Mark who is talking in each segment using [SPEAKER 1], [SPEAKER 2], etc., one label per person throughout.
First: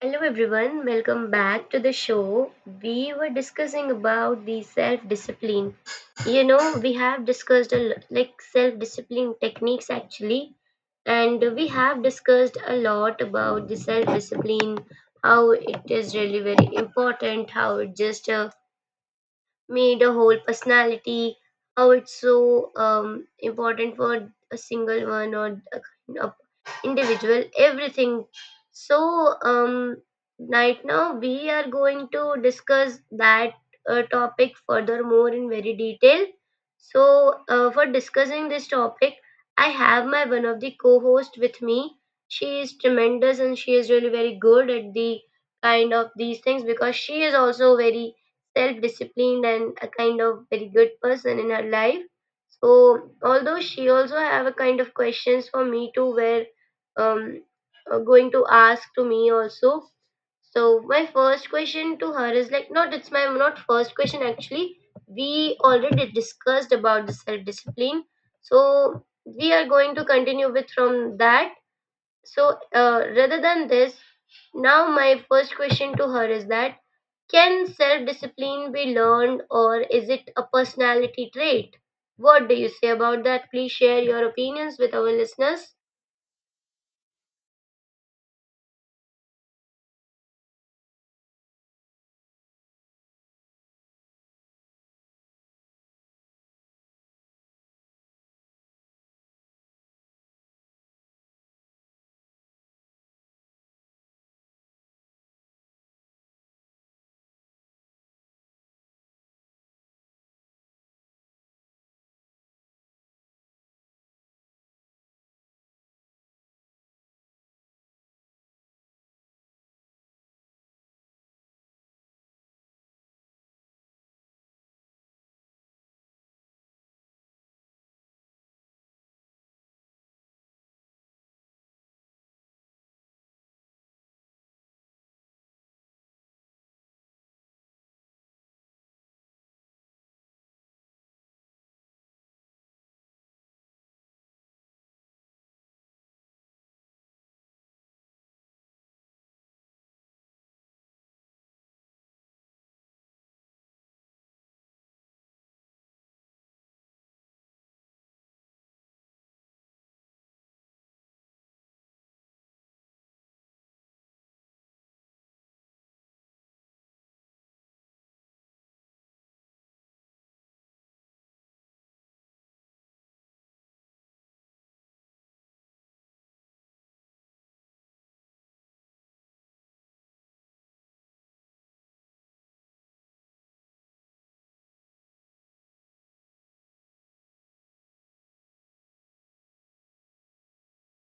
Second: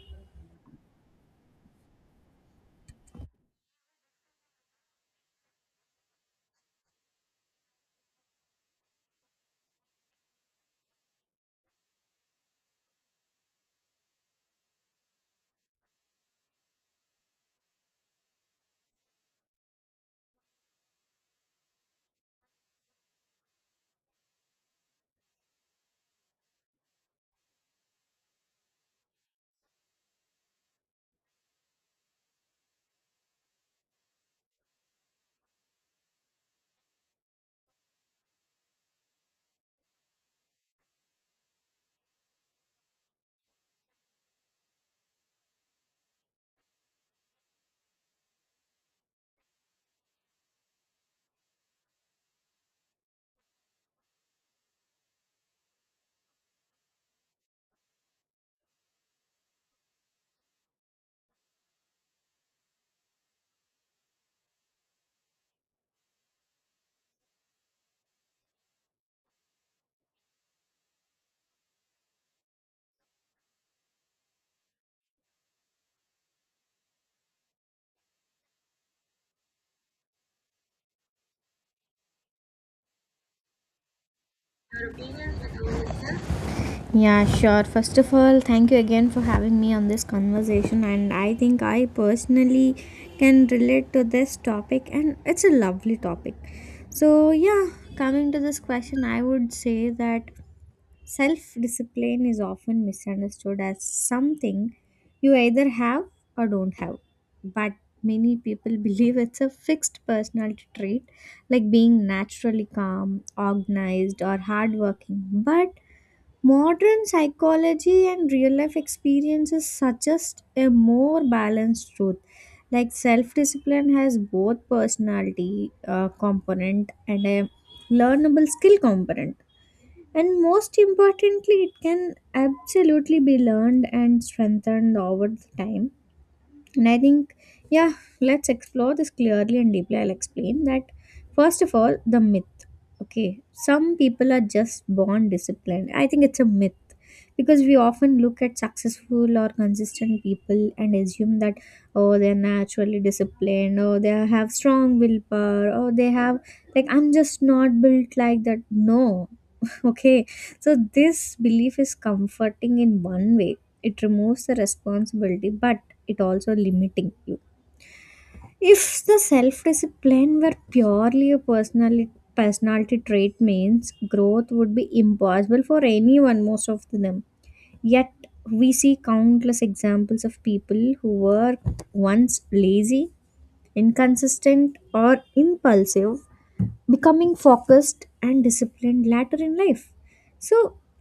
[SPEAKER 1] Hello everyone, welcome back to the show. We were discussing about the self-discipline. You know, we have discussed like self-discipline techniques actually, and we have discussed a lot about the self-discipline, how it is really very important, how it just made a whole personality, how it's so important for a single one or a kind of individual everything. so um, right now we are going to discuss that topic furthermore in very detail. So for discussing this topic, I have my one of the co-host with me. She is tremendous and she is really very good at the kind of these things because she is also very self-disciplined and a kind of very good person in her life. So although she also have a kind of questions for me too, where um going to ask to me also. So my first question to her is like, not it's my not first question actually. We already discussed about the self-discipline. So we are going to continue with from that. So rather than this, now my first question to her is that, can self discipline be learned or is it a personality trait? What do you say about that? Please share your opinions with our listeners.
[SPEAKER 2] Yeah, sure. First of all, thank you again for having me on this conversation. And I think I personally can relate to this topic, and it's a lovely topic. So, yeah, coming to this question, I would say that self discipline is often misunderstood as something you either have or don't have. But many people believe it's a fixed personality trait, like being naturally calm, organized, or hardworking. But modern psychology and real life experiences suggest a more balanced truth. Like self discipline has both personality component and a learnable skill component. And most importantly, it can absolutely be learned and strengthened over the time. And I think, yeah, let's explore this clearly and deeply. I'll explain that first of all, the myth. Okay, some people are just born disciplined. I think it's a myth, because we often look at successful or consistent people and assume that, oh, they're naturally disciplined, or they have strong willpower, or they have, like, I'm just not built like that. No. Okay, so this belief is comforting in one way. It removes the responsibility, but it also limiting you. If the self-discipline were purely a personality trait, means growth would be impossible for anyone, most of them. Yet we see countless examples of people who were once lazy, inconsistent, or impulsive becoming focused and disciplined later in life. So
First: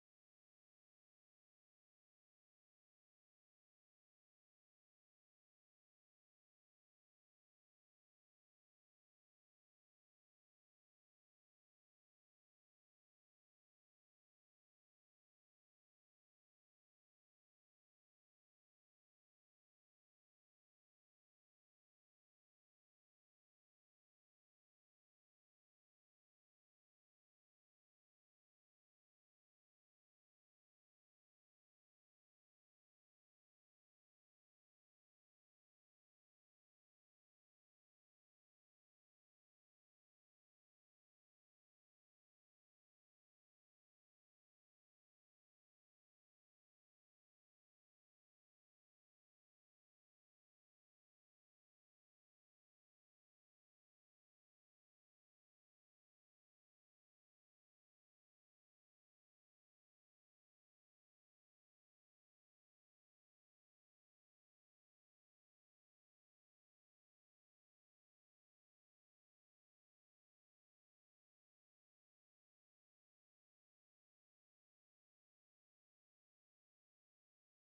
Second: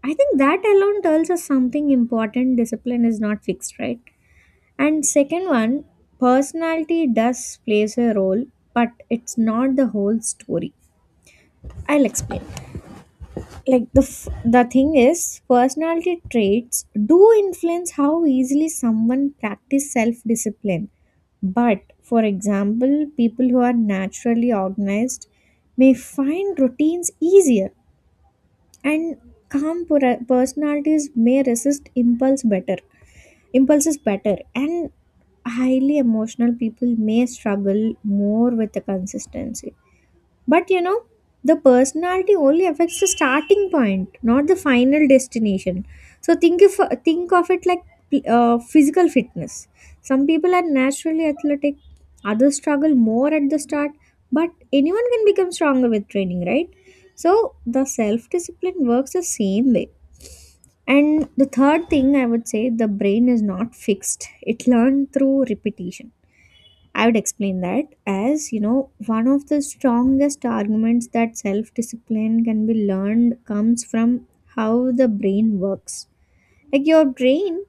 [SPEAKER 2] I think that alone tells us something important. Discipline is not fixed, right? And second one, personality does plays a role, but it's not the whole story. I'll explain. Like the thing is, personality traits do influence how easily someone practice self discipline. But for example, people who are naturally organized may find routines easier, and personalities may resist impulses better, and highly emotional people may struggle more with the consistency. But you know, the personality only affects the starting point, not the final destination. So think of it like physical fitness. Some people are naturally athletic, others struggle more at the start, but anyone can become stronger with training, right? So the self discipline works the same way. And the third thing, I would say the brain is not fixed. It learns through repetition. I would explain that, as you know, one of the strongest arguments that self discipline can be learned comes from how the brain works. Like your brain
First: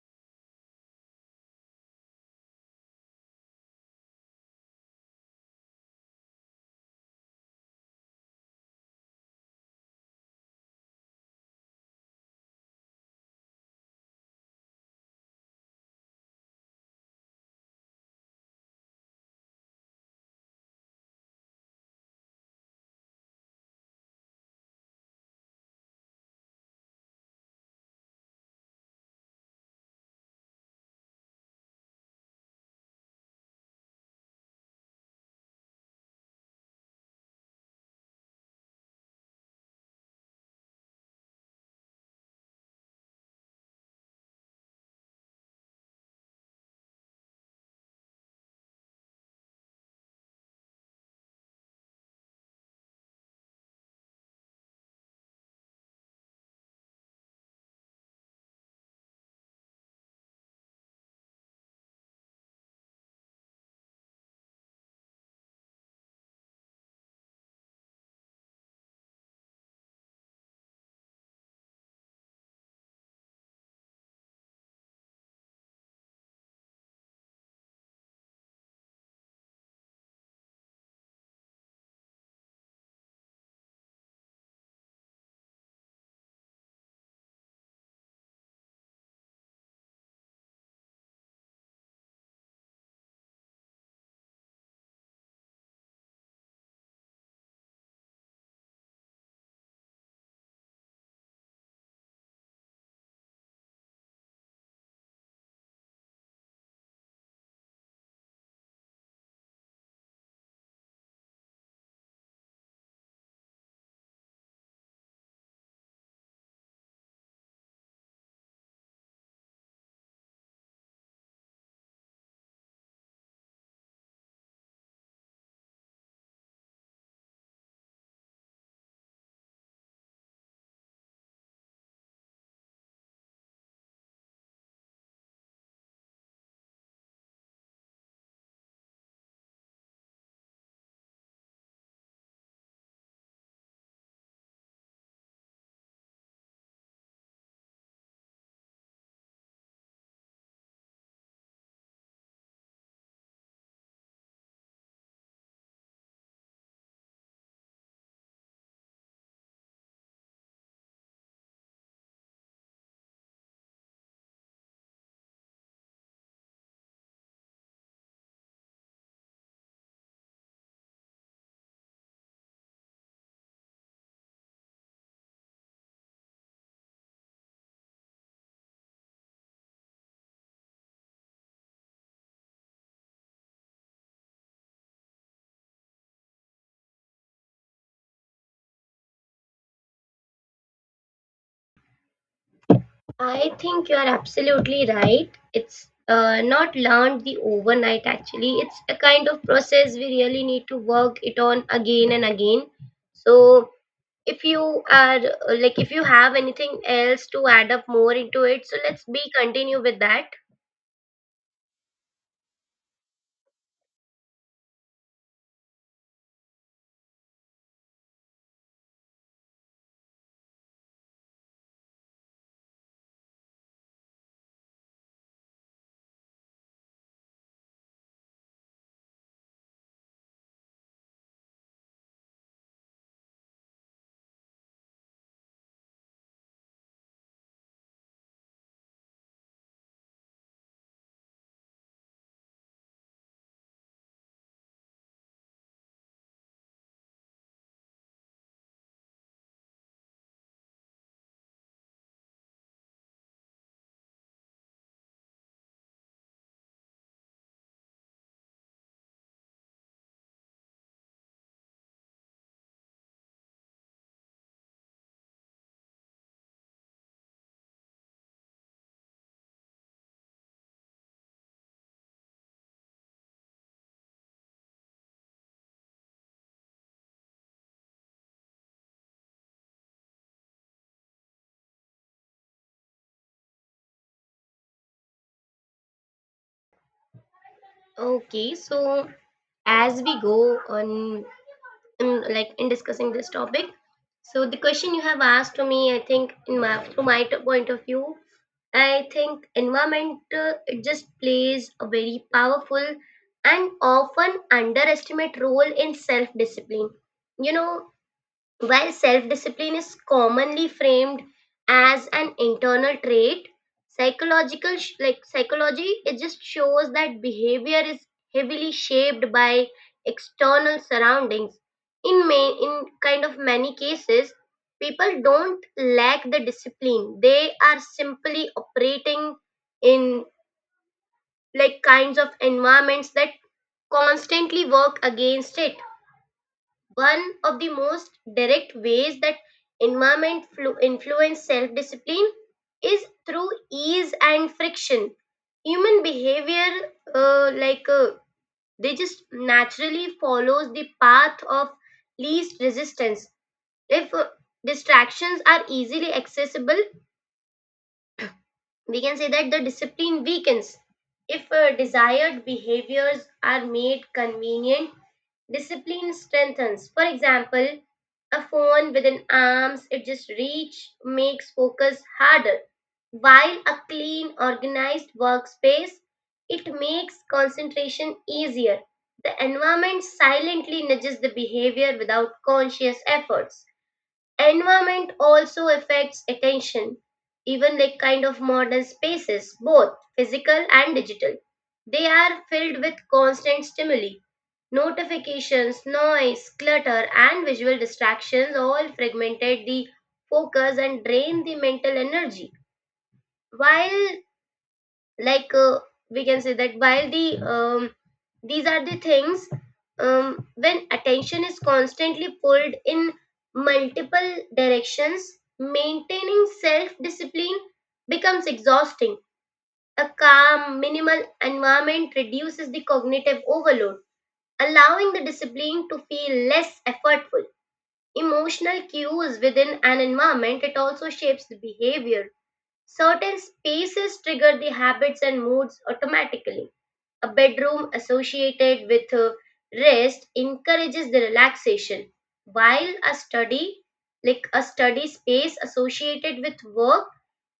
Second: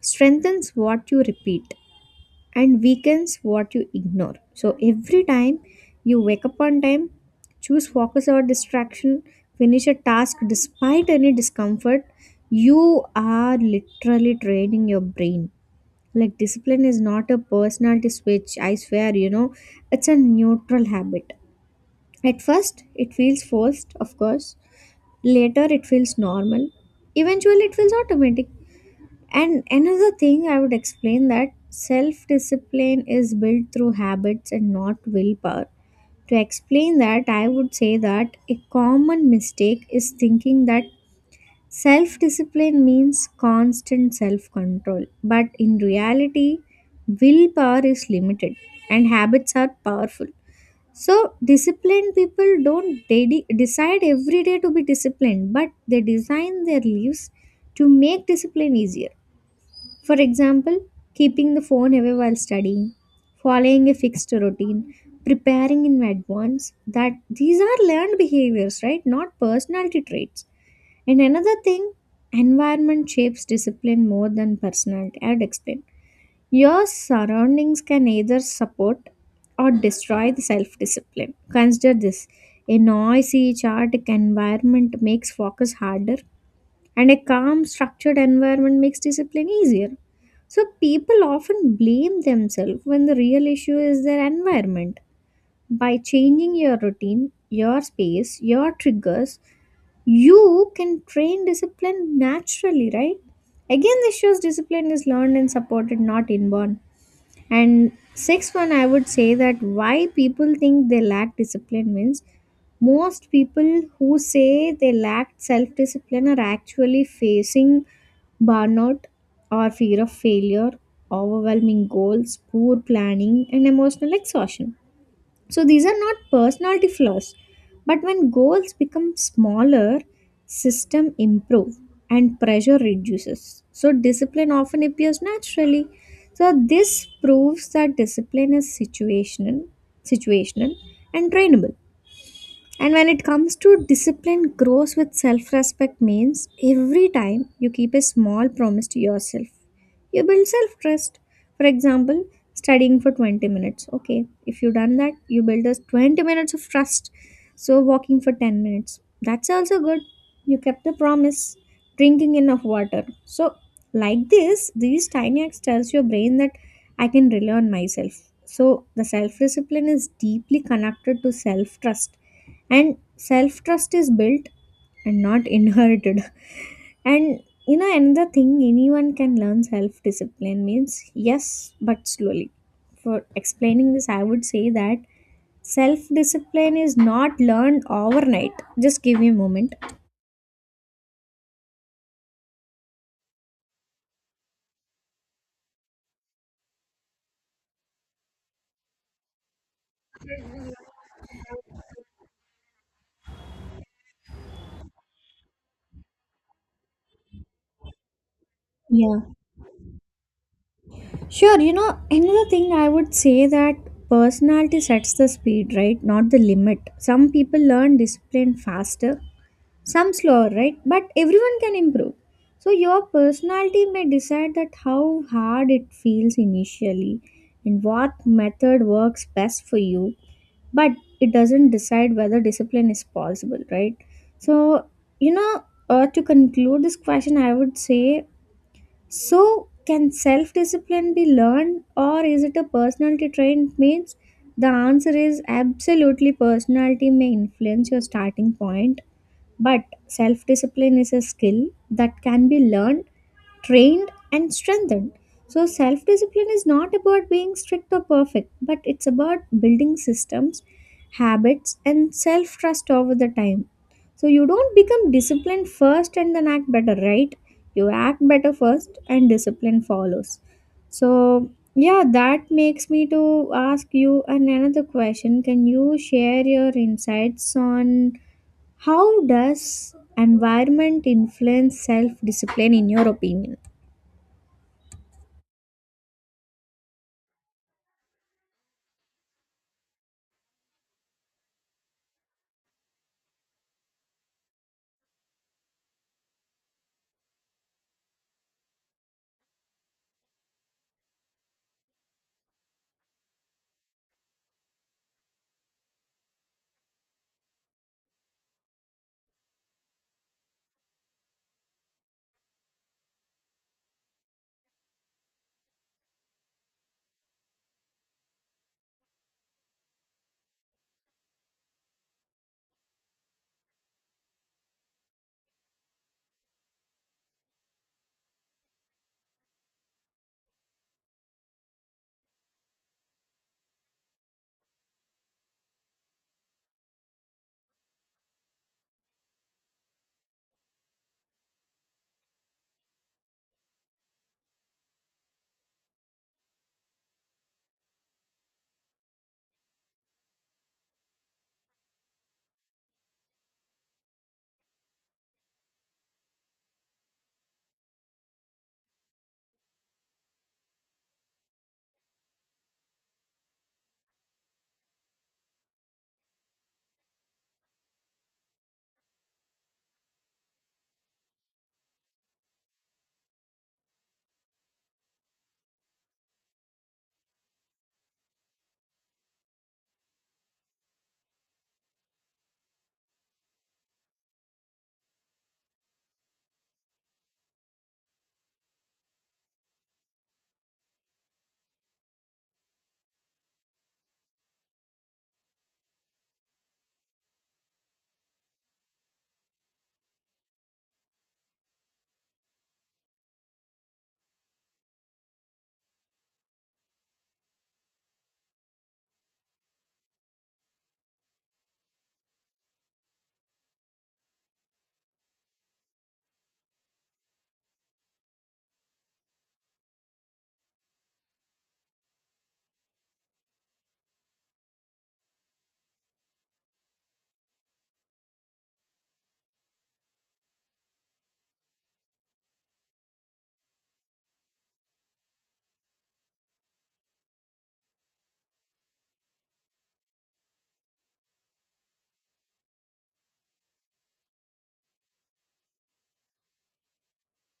[SPEAKER 2] strengthens what you repeat and weakens what you ignore. So every time you wake up on time, choose focus over distraction, finish a task despite any discomfort, you are literally training your brain. Like discipline is not a personality switch, I swear, you know, it's a neutral habit. At first, it feels forced, of course. Later, it feels normal. Eventually, it feels automatic. And another thing, I would explain that self discipline is built through habits and not willpower. To explain that, I would say that a common mistake is thinking that self discipline means constant self control, but in reality, willpower is limited and habits are powerful. So, disciplined people don't decide every day to be disciplined, but they design their lives to make discipline easier. For example, keeping the phone away while studying, following a fixed routine, preparing in advance, that these are learned behaviors, right? Not personality traits. And another thing, environment shapes discipline more than personality. I'd explain. Your surroundings can either support or destroy the self discipline. Consider this: a noisy, chaotic environment makes focus harder, and a calm, structured environment makes discipline easier. So, people often blame themselves when the real issue is their environment. By changing your routine, your space, your triggers, you can train discipline naturally, right? Again, this shows discipline is learned and supported, not inborn. And sixth one, I would say that why people think they lack discipline means most people who say they lack self discipline are actually facing burnout, or fear of failure, overwhelming goals, poor planning, and emotional exhaustion. So these are not personality flaws. But when goals become smaller, system improve, and pressure reduces, so discipline often appears naturally. So this proves that discipline is situational, situational and trainable. And when it comes to discipline grows with self-respect, means every time you keep a small promise to yourself, you build self-trust. For example, studying for 20 minutes. Okay, if you done that, you build us 20 minutes of trust. So walking for 10 minutes. That's also good. You kept the promise. Drinking enough water. So like this, these tiny acts tells your brain that I can rely on myself. So the self-discipline is deeply connected to self-trust, and self trust is built and not inherited. And you know, another thing, anyone can learn self discipline, means yes, but slowly. For explaining this, I would say that self discipline is not learned overnight. Just give me a moment.
[SPEAKER 1] I think you are absolutely right. It's not learned the overnight actually. It's a kind of process we really need to work it on again and again. So if you are like if you have anything else to add up more into it, so let's
[SPEAKER 2] Yeah,
[SPEAKER 1] be continue with that.
[SPEAKER 2] sure. You know, another thing I would say, that personality sets the speed, right, not the limit. Some people learn discipline faster, some slower, right, but everyone can improve. So your personality may decide that how hard it feels initially and what method works best for you, but it doesn't decide whether discipline is possible, right? So, you know, to conclude this question, I would say, so can self discipline be learned or is it a personality trait, means the answer is absolutely. Personality may influence your starting point, but self discipline is a skill that can be learned, trained, and strengthened. So, self discipline is not about being strict or perfect, but it's about building systems, habits, and self trust over the time. So, you don't become disciplined first and then act better, right? You act better first, and discipline follows. So, yeah, that makes me to ask you another question. Can you share your insights on, how does environment influence self discipline in your opinion?
[SPEAKER 1] Okay, so as we go on in, like in discussing this topic. So the question you have asked to me, I think, in my from my point of view, I think environment it just plays a very powerful and often underestimate role in self discipline. You know, while self discipline is commonly framed as an internal trait, like psychology it just shows that behavior is heavily shaped by external surroundings. In kind of many cases, people don't lack the discipline. They are simply operating in like kinds of environments that constantly work against it. One of the most direct ways that environment influence self discipline is through ease and friction. Human behavior, uh, like uh, they just naturally follows the path of least resistance. If distractions are easily accessible, we can say that the discipline weakens. If desired behaviors are made convenient, discipline strengthens. For example, a phone within arms it just reach makes focus harder, while a clean organized workspace, it makes concentration easier. The environment silently nudges the behavior without conscious efforts. Environment also affects attention, even like kind of modern spaces, both physical and digital. They are filled with constant stimuli. Notifications, noise, clutter, and visual distractions all fragmented the focus and drain the mental energy. While like uh, we can say that while the these are the things. When attention is constantly pulled in multiple directions, maintaining self discipline becomes exhausting. A calm minimal environment reduces the cognitive overload, allowing the discipline to feel less effortful. Emotional cues within an environment, it also shapes the behavior. Certain spaces trigger the habits and moods automatically. A bedroom associated with rest encourages the relaxation, while a study, like a study space associated with work,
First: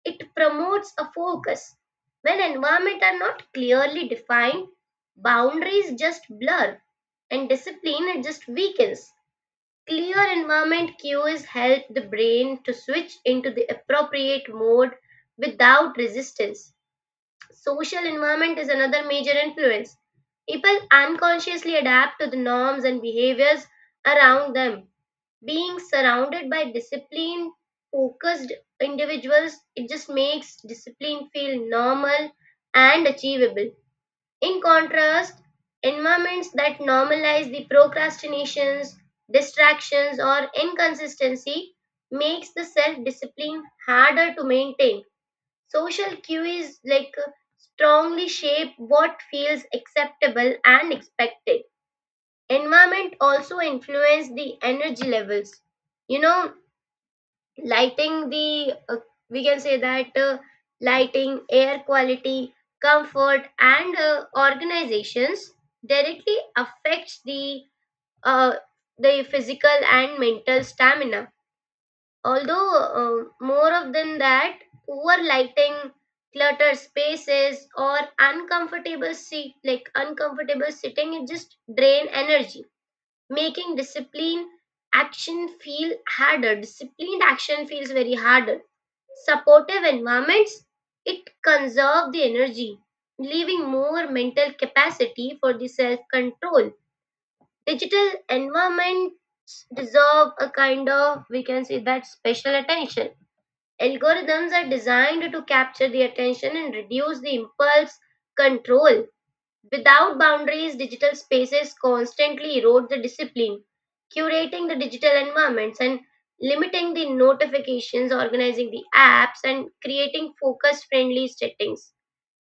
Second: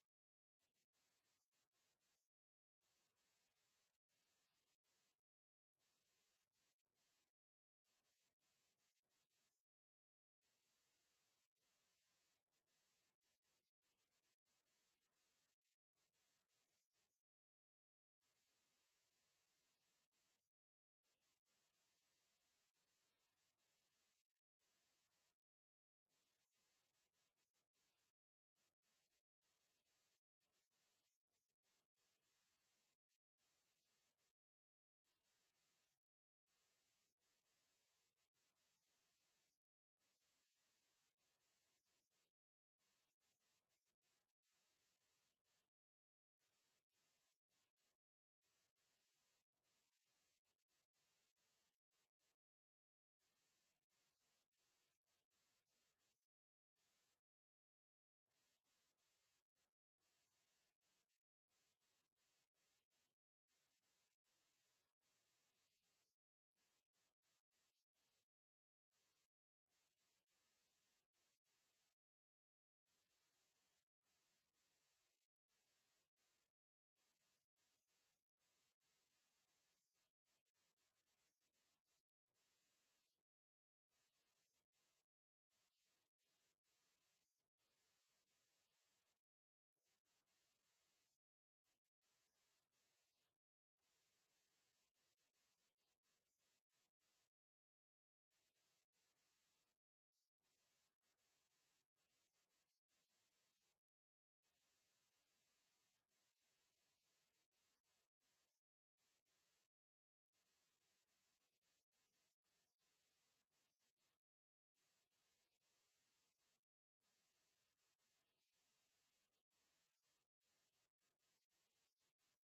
[SPEAKER 1] it promotes a focus. When environments are not clearly defined, boundaries just blur and discipline it just weakens. Clear environment cues help the brain to switch into the appropriate mode without resistance. Social environment is another major influence. People unconsciously adapt to the norms and behaviors around them. Being surrounded by disciplined, focused individuals, it just makes discipline feel normal and achievable. In contrast, environments that normalize the procrastinations, distractions, or inconsistency makes the self-discipline harder to maintain. Social cue is like strongly shape what feels acceptable and expected. Environment also influence the energy levels. You know, lighting the we can say that lighting, air quality, comfort and organizations directly affects uh, the physical and mental stamina, although more of than that, poor lighting, cluttered spaces or uncomfortable seat like uncomfortable sitting it just drain energy, making disciplined action feels very harder. Supportive environments, it conserve the energy, leaving more mental capacity for the self-control. Digital environments deserve a kind of, we can say that, special attention. Algorithms are designed to capture the attention and reduce the impulse control. Without boundaries, digital spaces constantly erode the discipline, curating the digital environments and limiting the notifications, organizing the apps, and creating focus friendly settings.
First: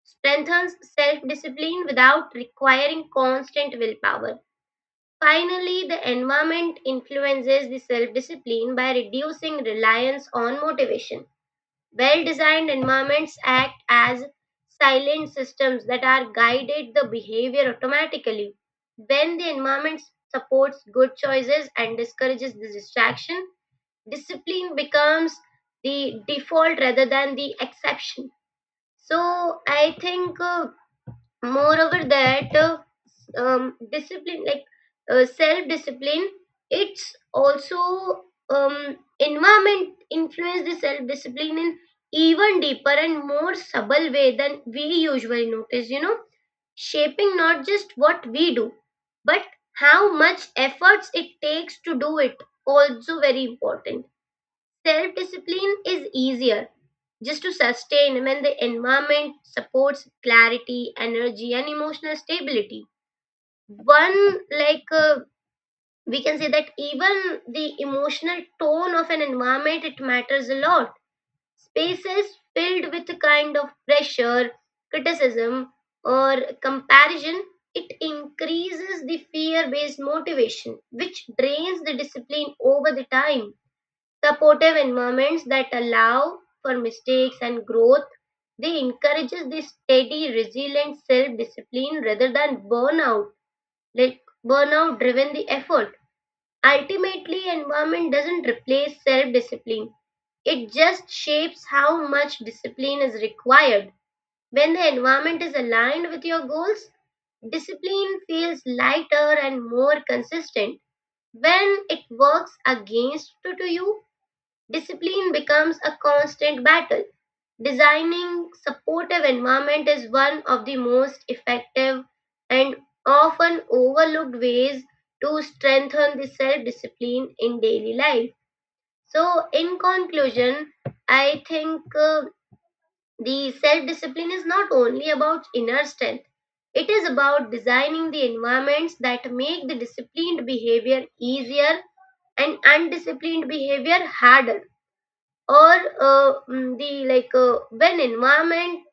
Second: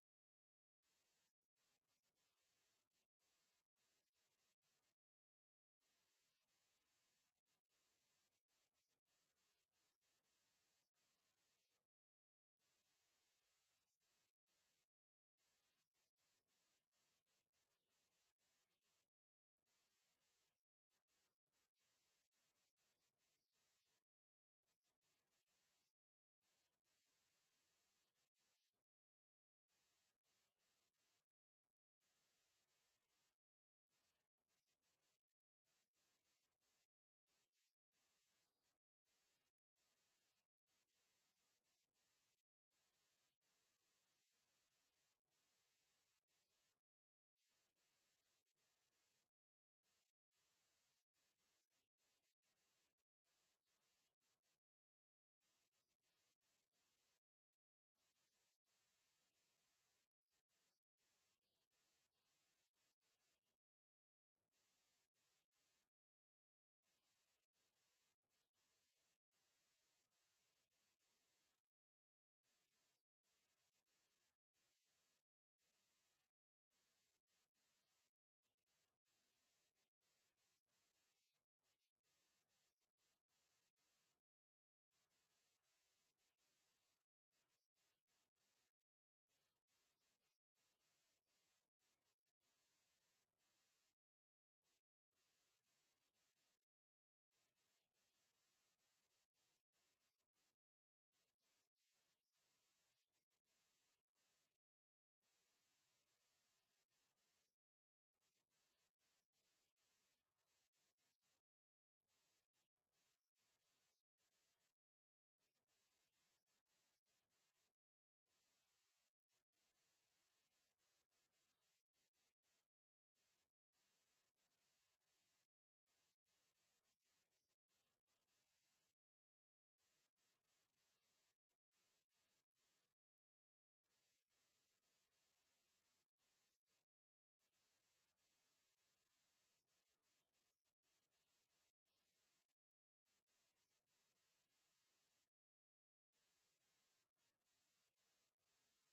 [SPEAKER 1] Strengthens self discipline without requiring constant willpower. Finally, the environment influences the self discipline by reducing reliance on motivation. Well designed environments act as silent systems that are guided the behavior automatically. When the environment supports good choices and discourages the distraction, discipline becomes the default rather than the exception. So I think moreover that discipline like self discipline it's also, environment influence the self discipline in even deeper and more subtle way than we usually notice, you know, shaping not just what we do, but how much efforts it takes to do it. Also very important, self discipline is easier just to sustain when the environment supports clarity, energy and emotional stability. One like We can say that even the emotional tone of an environment, it matters a lot. Spaces filled with a kind of pressure, criticism or comparison, it increases the fear based motivation which drains the discipline over the time. Supportive environments that allow for mistakes and growth, they encourages the steady resilient self discipline rather than burnout, like burnout driven the effort. Ultimately, environment doesn't replace self discipline, it just shapes how much discipline is required. When the environment is aligned with your goals, discipline feels lighter and more consistent. When it works against to you, discipline becomes a constant battle. Designing supportive environment is one of the most effective and often overlooked ways to strengthen the self-discipline in daily life. So, in conclusion, I think the self-discipline is not only about inner strength. It is about designing the environments that make the disciplined behavior easier and undisciplined behavior harder. Or mm, the like when environment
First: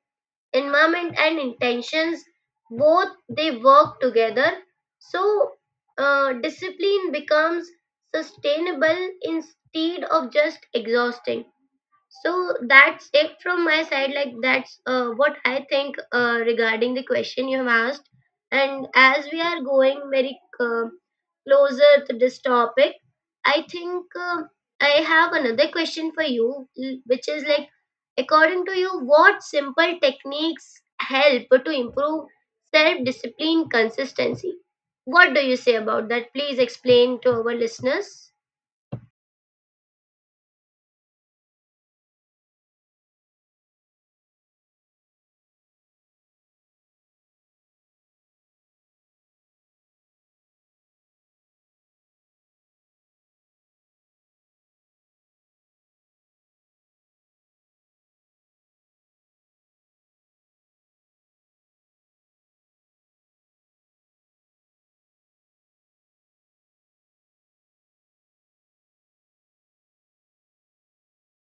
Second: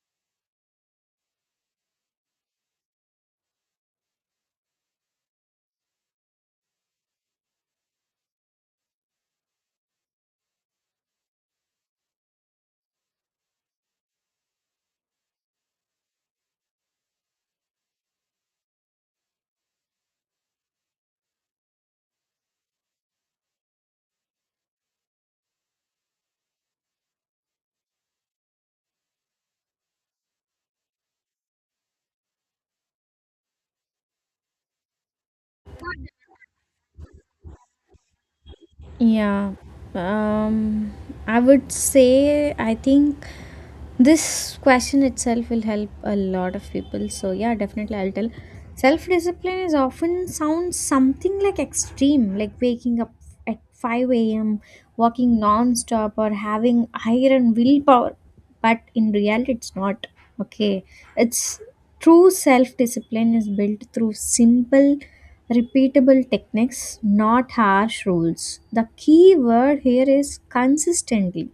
[SPEAKER 1] environment and intentions both, they work together, so discipline becomes sustainable instead of just exhausting. So that's it from my side. Like that's what I think regarding the question you have asked. And as we are going very closer to this topic, I think I have another question for you, which is like, according to you, what simple techniques help to improve self-discipline consistency? What do you say about that? Please explain to our listeners.
[SPEAKER 2] Yeah. Um, I would say, I think this question itself will help a lot of people. So yeah, definitely I'll tell. Self discipline is often sounds something like extreme, like waking up at five a.m., walking non-stop, or having iron willpower. But in reality, it's not. Okay, it's true, self discipline is built through simple repeatable techniques, not harsh rules. The key word here is consistently.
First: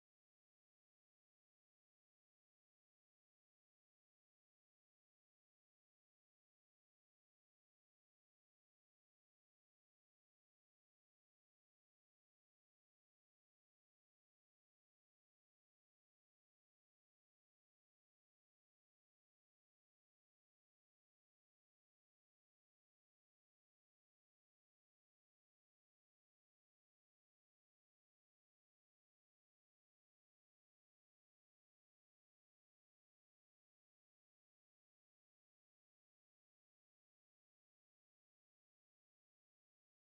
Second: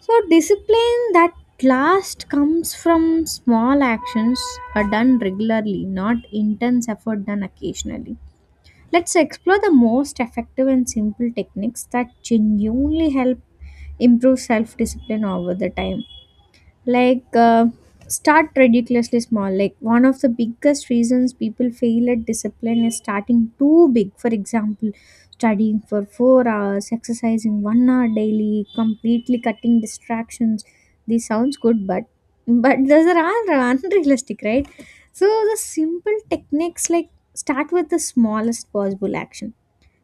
[SPEAKER 2] So, discipline that last comes from small actions are done regularly, not intense effort done occasionally. Let's explore the most effective and simple techniques that genuinely help improve self discipline over the time. Like start ridiculously small. Like one of the biggest reasons people fail at discipline is starting too big. For example, studying for 4 hours, exercising 1 hour daily, completely cutting distractions. This sounds good, but those are all unrealistic, right? So the simple techniques, like start with the smallest possible action.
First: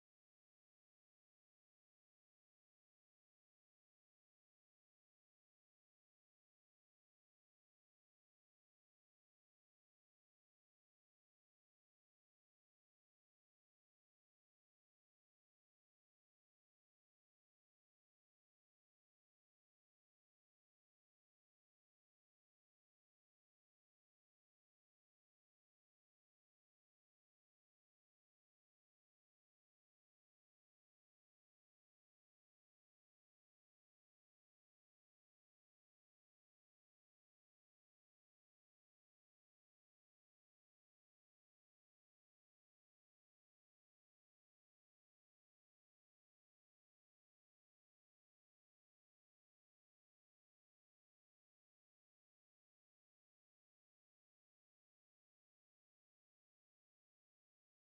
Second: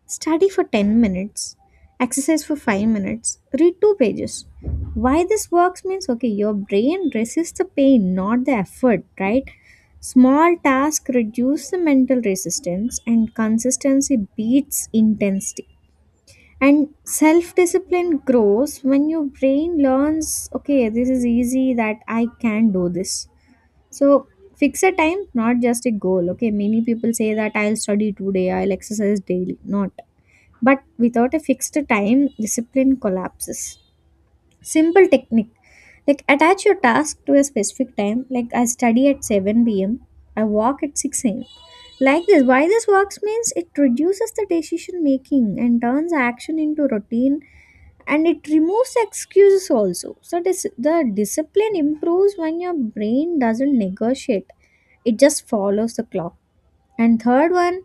[SPEAKER 2] Study for 10 minutes, exercise for 5 minutes, read 2 pages. Why this works, means, okay, your brain resists the pain, not the effort, right? Small tasks reduce the mental resistance, and consistency beats intensity. And self discipline grows when your brain learns, okay, this is easy, that I can do this. So, fix a time, not just a goal. Okay, many people say that I'll study today, I'll exercise daily. Not, but without a fixed time, discipline collapses. Simple technique, like attach your task to a specific time, like I study at 7 p.m., I walk at 6 am. Like this, why this works, means it reduces the decision making and turns action into routine, and it removes excuses also. So, this, the discipline improves when your brain doesn't negotiate, it just follows the clock. And third one,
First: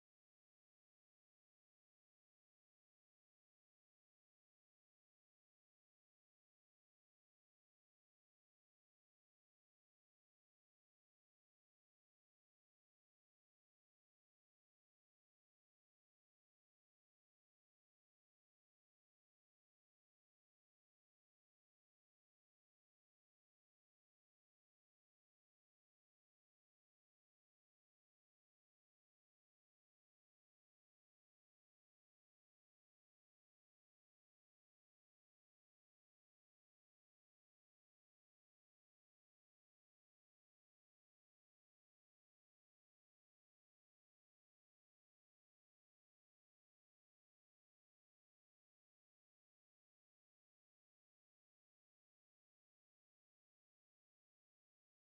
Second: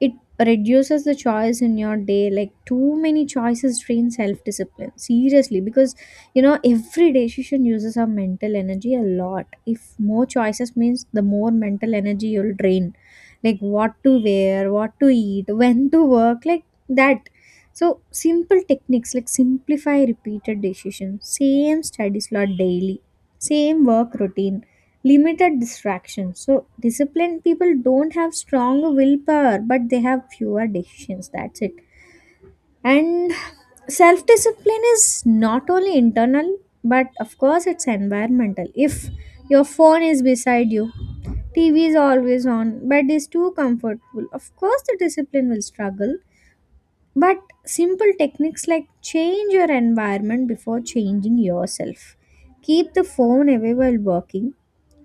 [SPEAKER 2] it reduces the choice in your day. Like too many choices drain self discipline seriously, because you know every decision uses our mental energy a lot. If more choices means the more mental energy you'll drain, like what to wear, what to eat, when to work, like that. So simple techniques, like simplify repeated decisions, same study slot daily, same work routine, limited distraction. So disciplined people don't have strong willpower, but they have fewer decisions. That's it. And self discipline is not only internal, but of course it's environmental. If your phone is beside you, TV is always on, bed is too comfortable. Of course, the discipline will struggle. But simple techniques, like change your environment before changing yourself. Keep the phone away while working.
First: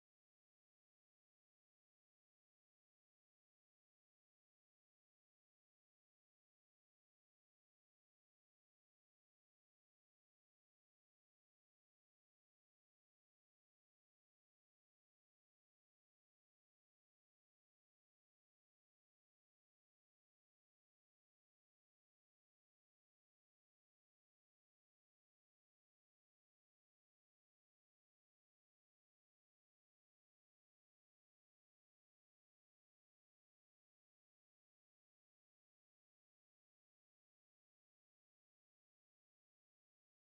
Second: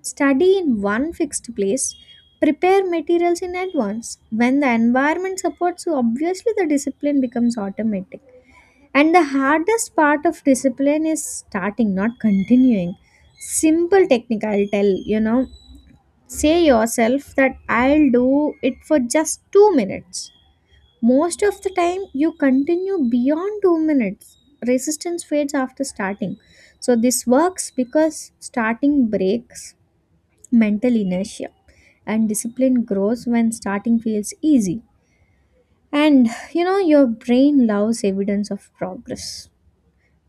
[SPEAKER 2] Study in one fixed place. Prepare materials in advance. When the environment supports you, obviously the discipline becomes automatic. And the hardest part of discipline is starting, not continuing. Simple technique, I'll tell, you know, say yourself that I'll do it for just 2 minutes. Most of the time, you continue beyond 2 minutes. Resistance fades after starting. So, this works because starting breaks mental inertia, and discipline grows when starting feels easy. And you know, your brain loves evidence of progress.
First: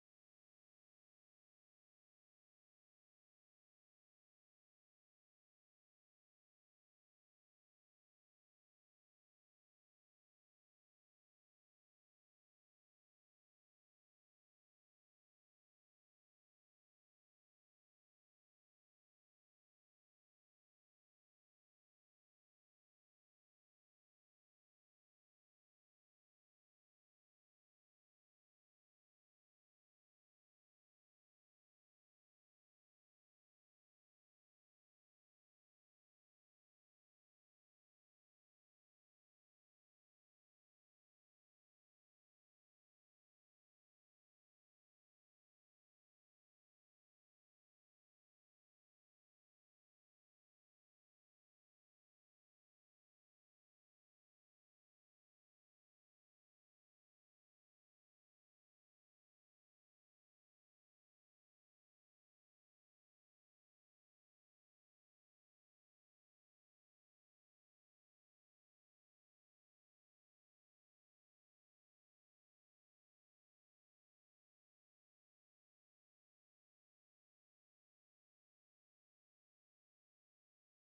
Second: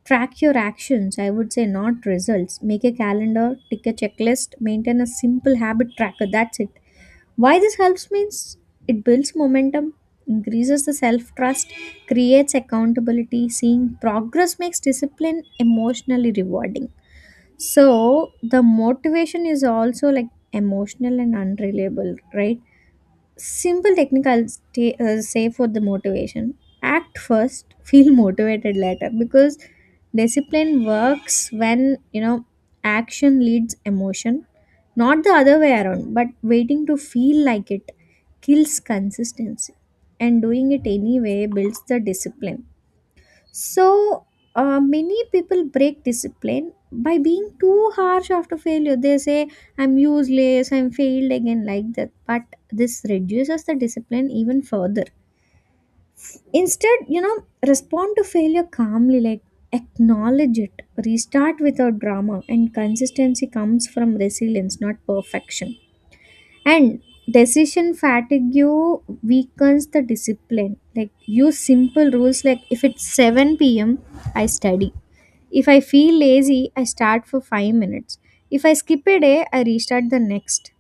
[SPEAKER 2] Track your actions, I would say, not results. Make a calendar, take a checklist, maintain a simple habit tracker. That's it. Why this helps, means it builds momentum, increases the self trust, creates accountability. Seeing progress makes discipline emotionally rewarding. So the motivation is also like emotional and unreliable, right? Simple technique I'll stay, say, for the motivation, act first feel motivated later, because discipline works when you know action leads emotion, not the other way around. But waiting to feel like it kills consistency, and doing it anyway builds the discipline. So, many people break discipline by being too harsh after failure. They say, I'm useless, I'm failed again, like that. But this reduces the discipline even further. Instead, you know, respond to failure calmly, like acknowledge it, restart without drama, and consistency comes from resilience, not perfection. And decision fatigue weakens the discipline, like use simple rules, like if it's 7 p.m, I study. If I feel lazy, I start for 5 minutes. If I skip a day, I restart the next.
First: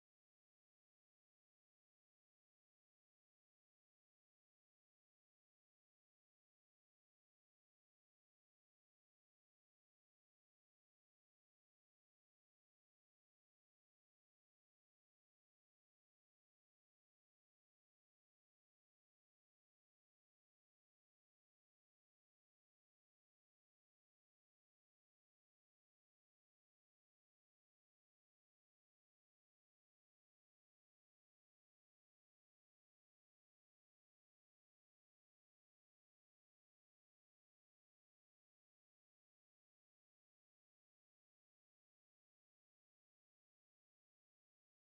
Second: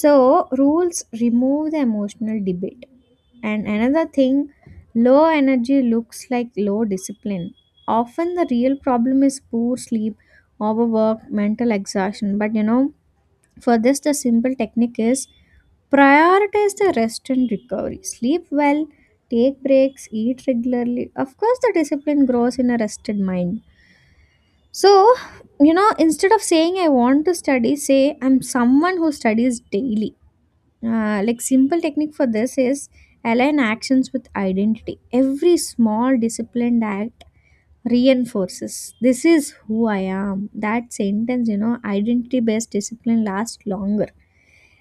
[SPEAKER 2] So rules remove the emotional debate. And another thing, low energy looks like low discipline. Often the real problem is poor sleep, overwork, mental exhaustion. But you know, for this, the simple technique is prioritize the rest and recovery. Sleep well, take breaks, eat regularly. Of course, the discipline grows in a rested mind. So, you know, instead of saying I want to study, say I'm someone who studies daily. Like, simple technique for this is align actions with identity. Every small disciplined act reinforces this is who I am. That sentence, you know, identity based discipline lasts longer.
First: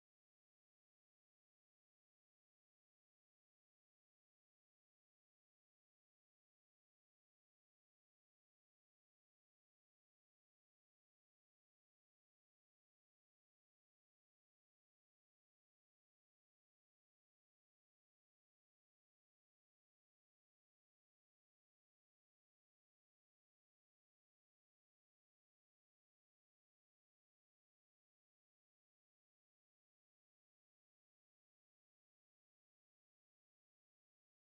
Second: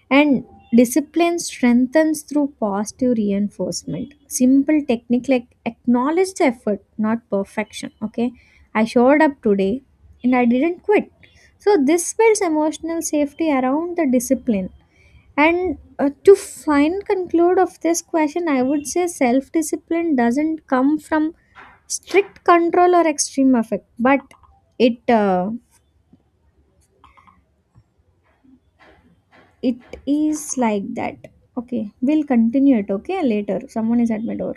[SPEAKER 2] And discipline strengthens through positive reinforcement. Simple technique, like acknowledge the effort, not perfection. Okay, I showed up today and I didn't quit. So, this builds emotional safety around the discipline. And to find conclude of this question, I would say self discipline doesn't come from strict control or extreme effect, but it uh, it is like that. Okay, we'll continue it. Okay, later, someone is at my door.